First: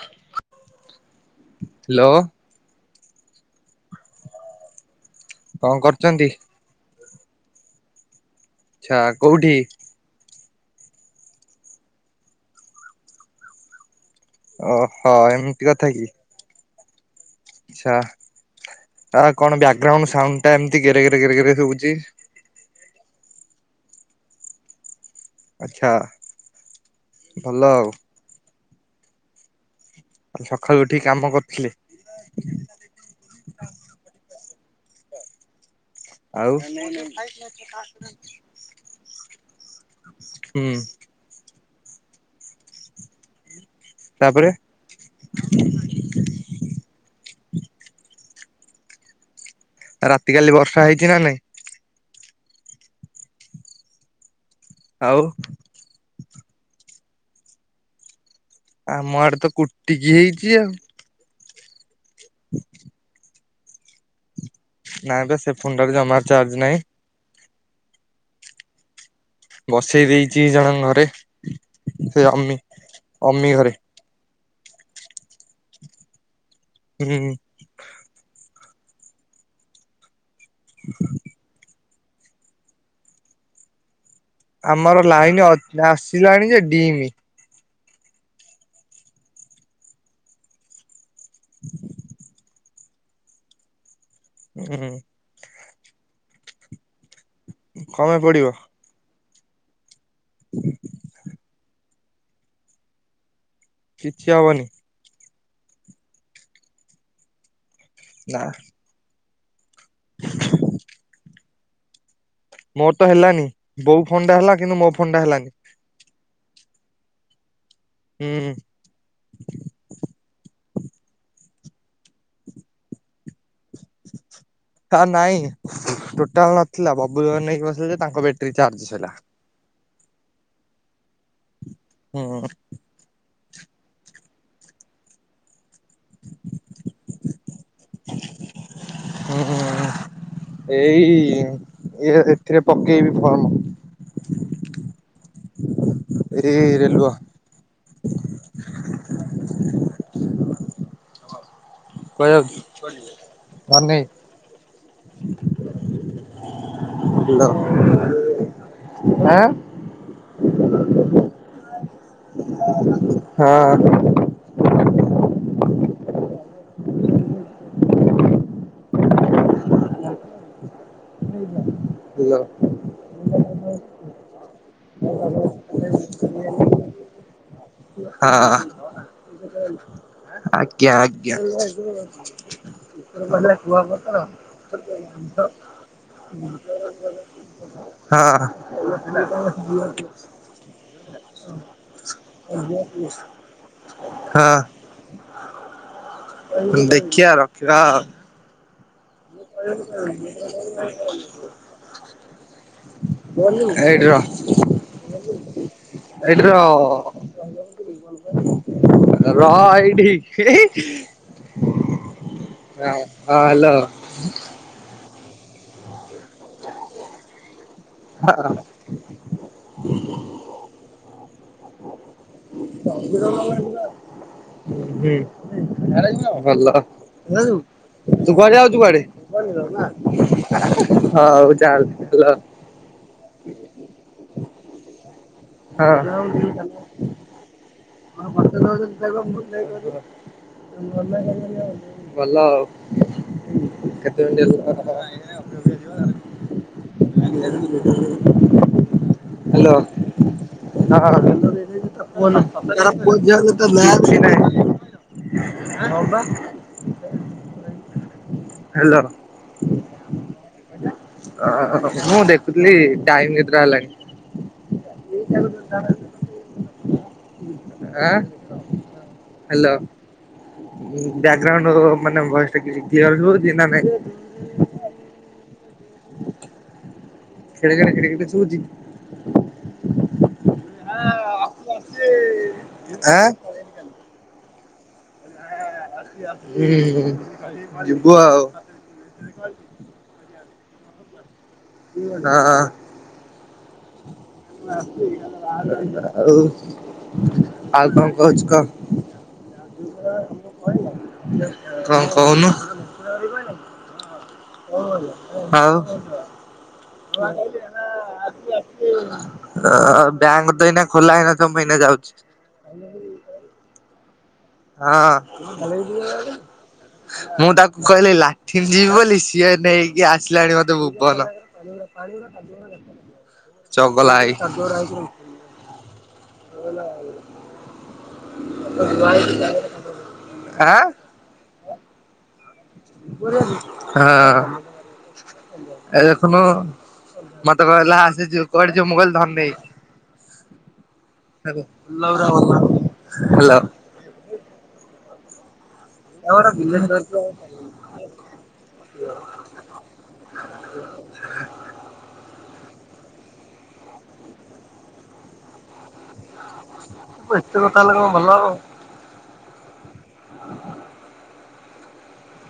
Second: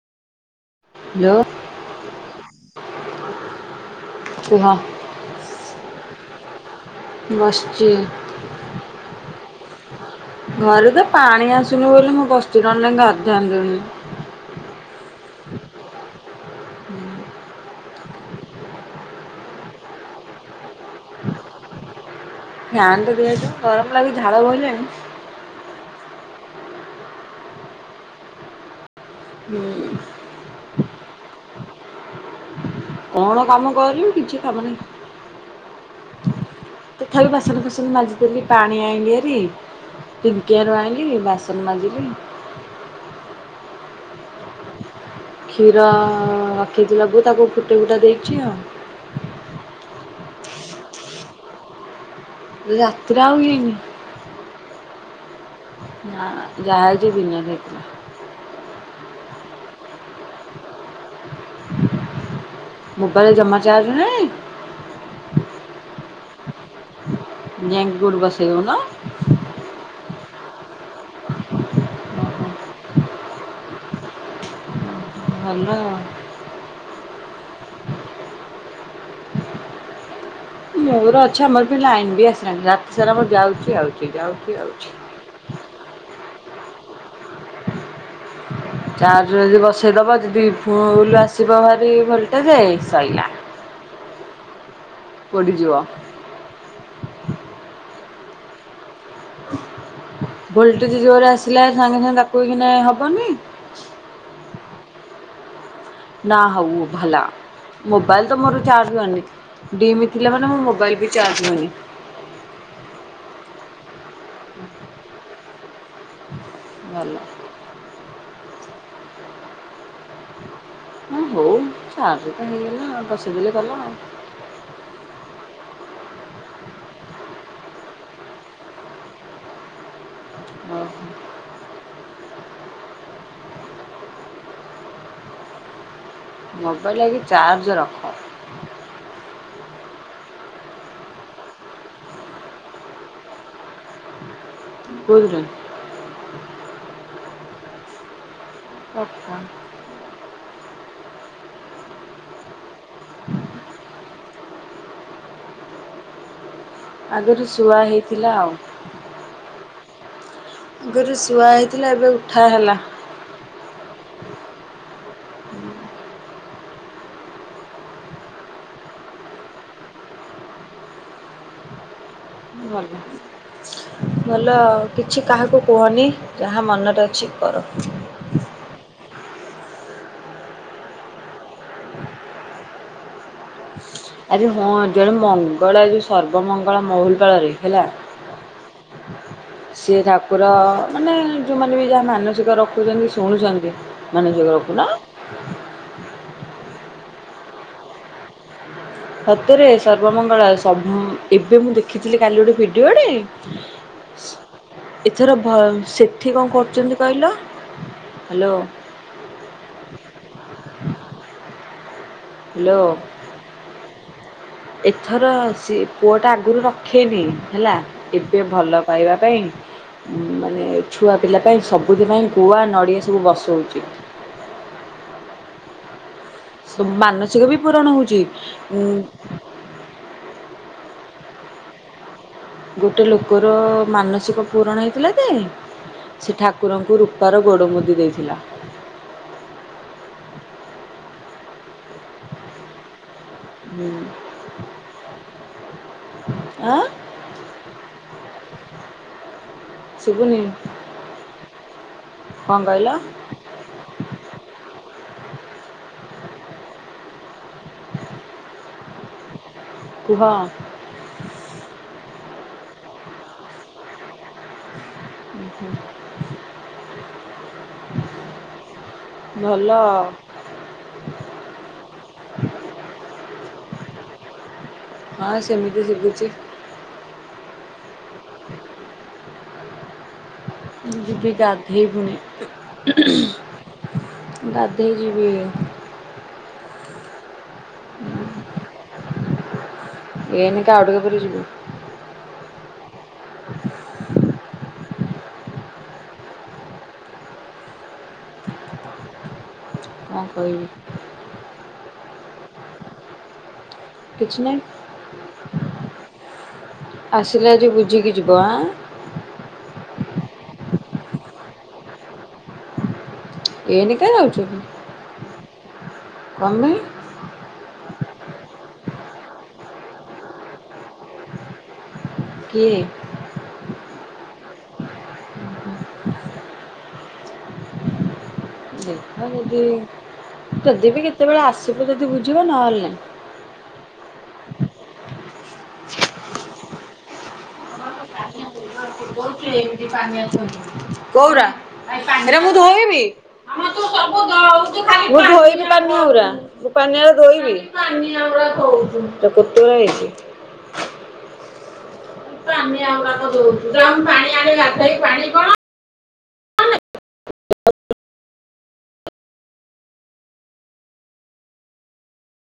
[inaudible] Hello hello [inaudible] କୁହ। କଣ କରୁଚନ୍ତି? ବସିଚି। ଆଛା କୋଉଠି? ଘରେ ତ ପାଣି ଆସୁନି ବୋଲି ମୁଁ ବସିଛି ନହେଲେ ନାଇ ଗାଧାନ୍ତିନି। ଅହ ଏମିତି କଥା କି? ଛା ତା କଣ ବ୍ୟାକଗ୍ରାଉଣ୍ଡ ସାଉଣ୍ଡଟା ଏମତି ଗେରେ ଗେରେ ଗେରେ ଗେରେ ଶୁବୁଚି। ଫ୍ୟାନ [unintelligible] ଗରମ୍ ଲାଗିକି ଝାଳ ବହିଲାଣି। ଆଚ୍ଛା ଭଲ ଆଉ। ହୁଁ। ଆ ସକାଳୁ ଉଠିକି କାମ କରୁଥିଲି। କଣ କାମ କରିବି କିଛି କାମ ନାହି। ଆଉ। ତଥାପି ବାସନ କୁସନ ମାଜିଦେଲି ପାଣି ଆଣିଲି ହାରି ହୁଁ ତିିଙ୍କିଆରୁ ଆଣିଲି ବାସ୍ ସନ ମାଜିଲି। ତାପରେ କ୍ଷୀର ରଖିଥିଲା ବୋଉ ତାକୁ ଫୁଟେଇ ଫୁଟା ଦେଇଛି ଆଉ। ରାତି କାଲି ବର୍ଷା ହେଇଛି ନା ନାଇଁ। ରାତିରେ ଆଉ ହେଇନି। ଆଉ। ନାଁ ଯାହା ଆଜି ଦିନରେ ହେଇଥିଲା। ଆମ ଆଡେ ତ କୁଟିକି ହେଇଛି ଆଉ। [inaudible] ମୋବାଇଲ ଜମା ଚାର୍ଜ ନାହିଁ। ନାଇଁ ବେ ସେ ଫୋନଟା ରେ ଜମା ଚାର୍ଜ ନାହିଁ। ଯାଇଁ କୋଉଠି ବସେଇ ଦଉନ। ବସେଇ ଦେଇଛି ଜଣଙ୍କ ଘରେ ସେ ଅମି ଅମି ଘରେ। ଭଲ। [inaudible] [inaudible] ମୋର ଅଛି ଆମର ବି ଲାଇନ ବି ଆସିଲାଣି ରାତି ସାରା ଆମର ଯାଉଛି ଆଉଛି ଯାଉ ଆମର ଲାଇନ ଅ ଆସିଲାଣି ଯେ ଡିମ୍। ଚାଜରେ ଯଦି ବସେଇଦବ ଦି ଫୁଲ୍ ଆସ ଆସିବ ଭାରି ଭୋଲ୍ଟେଜ୍ ସଇଲା। ହୁଁ। ପୋଡ଼ିଯିବ। କଂ ପାଇଁ ପୋଡିବ? [inaudible] ଭୋଲଟେଜ୍ ଜୋରେ ଆସିଲା ସାଙ୍ଗେ ସାଙ୍ଗେ ଧକୋଉକିନା ହବନି। କିଛି ହବନି। ନା ହଉ ଭଲ ମୋବାଇଲ ତ ନା ମୋର ଚାର୍ଜ କନି ଡିମ୍ ଥିଲା ମାନେ ମୋ ମୋବାଇଲ ବି ଚାର୍ଜ ହୁଏନି। ମୋର ତ ହେଲାନି ବୋଉ ଫୋନଟା ହେଲା କିନ୍ତୁ ମୋ ଫୋନଟା ହେଲାନି। [inaudible] ଭଲ। ହୁଁ। ହଁ ହଉ ଚାର୍ଜତ ହେଇଗଲା ବସେଇଦେଲେ ଗଲା ଆଉ। [unintelligible] ତାର ନାଇଁ। ଟୋଟାଲ ନଥିଲା ବବୁଲ ଘରେ ନେଇକି ବସିଲେ ଯେ ତାଙ୍କ ବ୍ୟାଟେରୀ ଚାର୍ଜ ସରିଗଲା। ଓ ହୋ। [unintelligible] [unintelligible] ମୋବାଇଲ ଆଗେ ଚାର୍ଜ ରଖ। ହୁ ହୁ। ଏଇ ଇଏ ଏଥିରେ ପକେଇବି ଫର୍ମ। [unintelligible] ବୁଝୁଚୁ। ଏଇ ରେଲୁଅ। ଆଛା। କୁଆଡେ ଯାଉଛୁ? ଆଗୁରୁ ହାଲୋ ଶୁଆ ହେଇଥିଲା ଆଉ। ଆଁ ଆଗୁରୁ ଶୁଆ ହେଇଥିଲା ଏବେ ଉଠା ହେଲା। ହଁ। ହାଲୋ ଭଲ ଭଲ କିଛି କାହାକୁ କୁହନି ଯାହା ମନରେ ଅଛି କର। ହଁ। ଆଜ୍ଞା ଆଜ୍ଞା। [inaudible] ଆରେ ହଁ ଜଣେ ମଙ୍ଗଳା ଯୋଉ ସର୍ବମଙ୍ଗଳା ମହୁଲପାଳରେ ହେଲା [unintelligible] ହଁ। ସିଏ ଠାକୁର ମାନେ ଯୋଉମାନେ ବି ଯାହା ମାନସିକ ରଖୁଛନ୍ତି ଶୁଣୁଛନ୍ତି ମାନସିକ ରଖୁନ ହଁ। ଦେଖିବା ରଖିବା ଆଉ। ସତେରେ ସର୍ବମଙ୍ଗଳା ସ ଏବେ ମୁଁ ଦେଖିଥିଲି କାଲି ଗୋଟେ ଭିଡିଓଟେ ଏଇଠି ର ଏଥର ସେଠି ଏଇଠି କଣ ରହ କରୁଛନ୍ତି କହିଲ ହ୍ୟାଲୋ ରହ ଏଇଠି ହି ହି ହ୍ୟାଲୋ ହ ହଁ ହ୍ୟାଲୋ ଏଥର ସେ ପୁଅ ଟା ଆଗୁରୁ ରଖେନି ହେଲା ଏବେ ଭଲ ପାଇବା ପାଇଁ ମାନେ ଛୁଆ ପିଲା ପାଇଁ ସବୁଦିନ ପାଇଁ ଗୁଆ ନଡ଼ିଆ ହୁଁ। ସବୁ ବସଉଛି ଭଲ ସବୁ ମାନସିକ ବି ପୂରଣ ହଉଛି ତୁ କୁଆଡେ ଯାଉଛୁ କୁଆଡେ? ହଉ। [unintelligible] ଗୋଟେ ଲୋକର ମାନସିକ ପୂରଣ ହେଇଥିଲା ଯେ ହଁ ସେ ଠାକୁରଙ୍କୁ ରୂପାର ଗୋଡ଼ ମୁଦି ଦେଇଥିଲା। ଭଲ ଆଉ। ଆଁ [unintelligible] ହ୍ୟାଲୋ। ଶୁଭୁନି କଣ କହିଲ ହଁ। [unintelligible] ହ୍ୟାଲୋ। କୁହ। ମୁଁ ଦେଖୁଥିଲି ଟାଇମ କେତେଟା ହେଲାଣି। [unintelligible] ଆ ଭଲ ହ୍ୟାଲୋ। ବ୍ୟାକ୍ ଗ୍ରାଉଣ୍ଡ ମାନେ ଭଏସ୍ ଟିକେ କ୍ଲିଅର୍ ରହୁଛି ନା ନାଇଁ? ହଁ ସେମିତି ସୁଭୁଛି। ଖେଡେଖେଡେ କେଟେକେଟେ ସୁଭୁଛିି। ଯିବି ଗାଧୋଇବିନି ହୁ ହୁ ଗାଧୋଇ ଯିବି। ହୁଁ ଯିବୁ ଆଉ। ଏଇନିକା ଆଉ ଟିକେ ପରେ ଯିବୁ। ହଁ। ଆଉ ଆଉ କଣ କହୁଛୁ କହ? କଣ କହିବି କଣ କହୁନୁ? କିଛି ନାହିଁ ଆଉ ଆସିଲେ ଆଜି ବୁଝିକି ଯିବ ଆଁ ଅ ବ୍ୟାଙ୍କ ତ ଏଇନା ଖୋଲା ହେଇନଥିବ ମୁ ଏଇନା ଯାଉଛି। ଏଇନେ କାଇଁ ଯାଉଛୁ? ହଁ। କଣ ପାଇଁ ମୁଁ ତାକୁ କହିଲି ଲାଟିନ୍ ଯିବି ବୋଲି ସିଏ ନେଇକି ଆସିଲାଣି ମତେ ଭୁବନ। କିଏ ଚଗଲା ଏଇ ଦେଖ ଯଦି ଆଁ ଯଦି ବି କେତେବେଳେ ଆସିବ ଯଦି ବୁଝିବ ନହେଲେ ନାହିଁ। ହଁ। ଏ ଦେଖୁନୁ ମତେ କହିଲା ଆସେ ଯିବୁ କୁଆଡ଼େ ଯିବୁ ମୁଁ କହିଲ କୋଉରା ହାଲୋ ଏଟା ମୁଁ ଧୋଇବି। ହାଲୋ ମୁଁ ଧୋଇବି ପାନିଆ ଉରା ମୁଁ ପାନିଆ ଊରା ଧୋଇବି। ସେଟା କୋତଳା ହେଇଛି। [unintelligible] ବେ ଏତେ କଥା ହେଲେ କଣ ଭଲହବ?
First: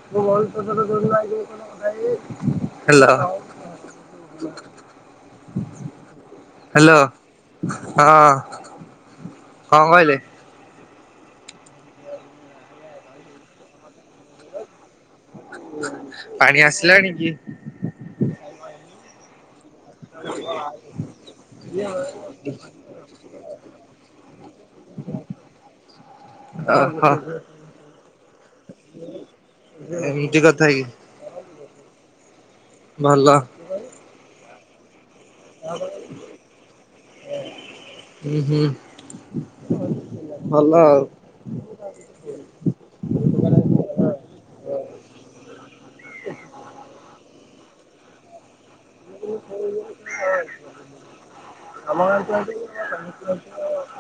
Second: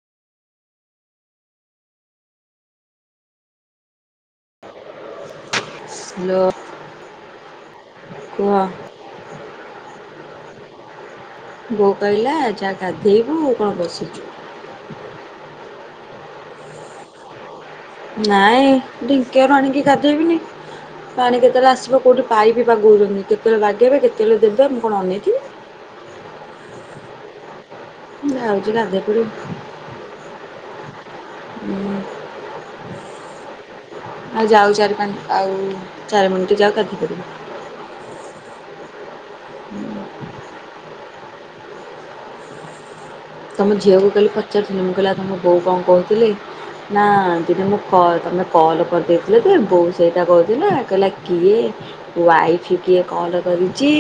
ହ୍ୟାଲୋ। ହ୍ୟାଲୋ ହଁ। ହ୍ୟାଲୋ କଣ କୁହ। କହିଲେ? ବୋଉ କହିଲା ଯା ଗାଧେଇବୁ କଣ ବସିଛୁ? ପାଣି ଆସିଲାଣି କି? ନାଇଁ ଢିଙ୍କିଆ ପାଣିକି ଗାଧେଇ। ପାଣି କେତେବେଳେ ଆସିବ କୋଉଠି ପାଇପି ବାଗଉଛନ୍ତି କେତେବେଳେ ବାଗେଇବେ କେତେବେଳେ ଦେବେ ମୁଁ କଣ ଅନେଇଥିବି। ଅ ହ! ଯାଉଛି ଗାଧେଇ ପଡିବି ଏମିତି କଥା କି? ଭଲ ଆଉ ଯାଉ ଚାରି ପାଞ୍ଚ ଆଉ ଚାରି ମିନିଟ ଯାଉ ଗାଧେଇ ପଡ଼ିବି। ହୁଁ ହୁଁ ଭଲ ଆଉ। ତମ ଝିଅକୁ କାଲି ପଚାରୁଥିଲି ମୁଁ କହିଲି ଆଉ ତମ ବୋଉ କଣକହୁଥିଲେ। ନା ଦିନେ ମୁଁ କଲ୍ ତମେ କଲ୍ କରିଦେଇଥିଲ ଯେ ବୋଉ ସେଇଟା କହୁଥିଲା କହିଲା କିଏ ୱାଇଫ କିଏ କଲ କରିଛି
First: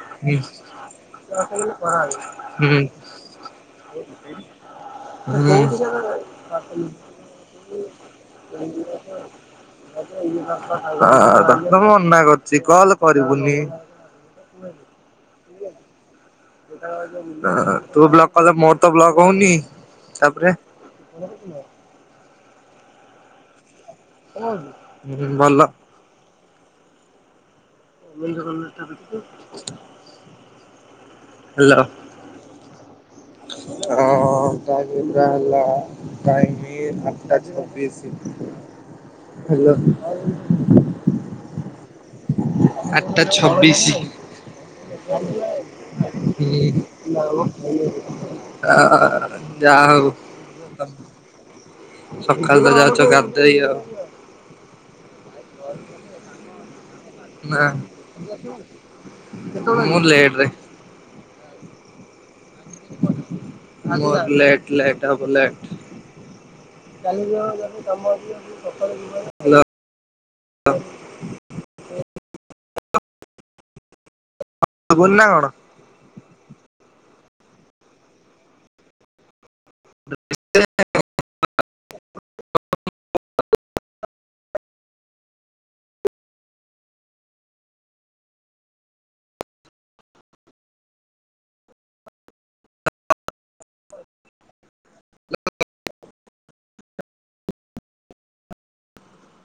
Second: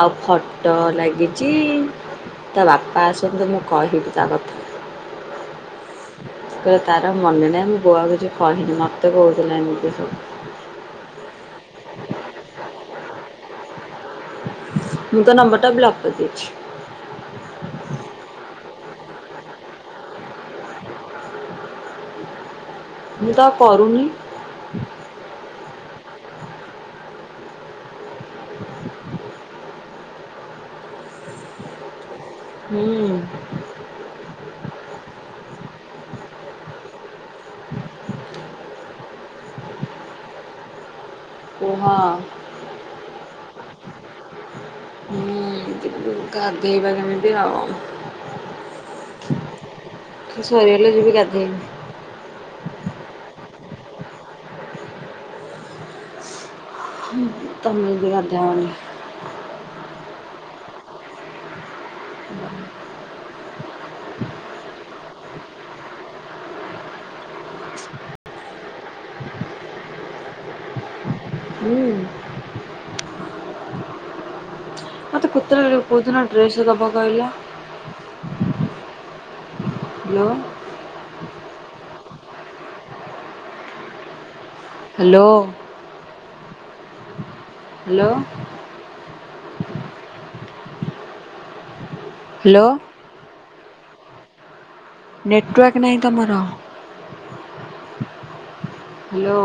ଆଉ ହୁଁ ଫଟୋ ଲାଗିଛି ତା ବାପା ଆସୁ ହୁଁ। କହିଲା ତାର ଆଉ ମନେ ନାହିଁ ମୁଁ ପୁଅକୁ କିଛି କହିନି ମତେ କହୁଥିଲା ଏମିତି ସବୁ। ହ ତତେ ମନା କରିଛି କଲ କରିବୁନି। ମୁଁ ତୋ ନମ୍ବରଟା ବ୍ଲକ୍ କରିଦେଇଛି। ତୁ ବ୍ଲକ କରିଦେ ମୋର ତ ବ୍ଲକ ହଉନି ତାପରେ ମୁଁ ତ କରୁନି। ହ ଭଲ। ହାଲୋ। ହୁଁ। ହଁ ଟାଇମ୍ ହେଲା ଟାଇମି ହାଲୋ। କୁହ? ଆଠଟା ଛବିଶି ହୁଁ ଯିବି ଗାଧେଇବା କେମିତି ଆଉ [inaudible] ଅ ଯା ହଉ ସରିଗଲେ ଯିବି ଗାଧେଇବି ସକାଳୁ ତ ଯାଉଛ ଗାଧେଇ ଆଉ ତମେ ନାଁ ଗାଧାଅନି ମୁଁ ଲେଟରେ [unintelligible] ମୋର ଲେଟ ଲେଟ ହବ ଲେଟ। ହାଲୋ। ହୁଁ। ଶୁଭୁନି ନା ମତେ କଣ ହଁ କୋଉଦିନ ଡ୍ରେସ ଦବ କହିଲ? Hello. Hello. Hello. Hello. Network ନାହିଁ ତମର? ହ୍ୟାଲୋ।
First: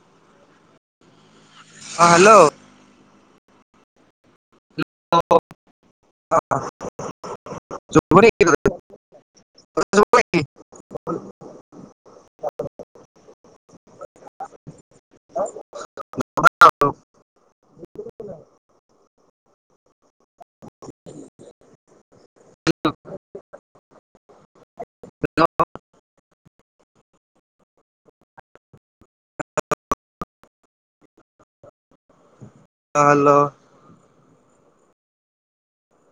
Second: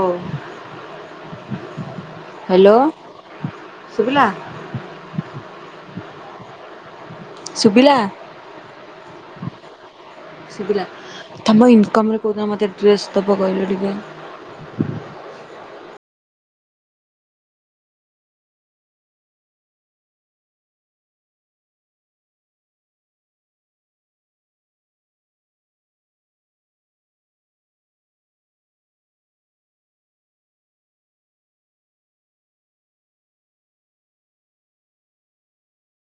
ହଁ ହ୍ୟାଲୋ। ହ୍ୟାଲୋ ସୁଭିଲା। ହଁ। ହଁ ହଁ। ସୁବିଲା? ହ୍ୟାଲୋ। ସୁବିଲା ତମ ଇନକମରେ କୋଉ ଦିନ ମତେ ଡ୍ରେସ ଦବ କହିଲ ଟିକେ? ହଁ ହାଲୋ।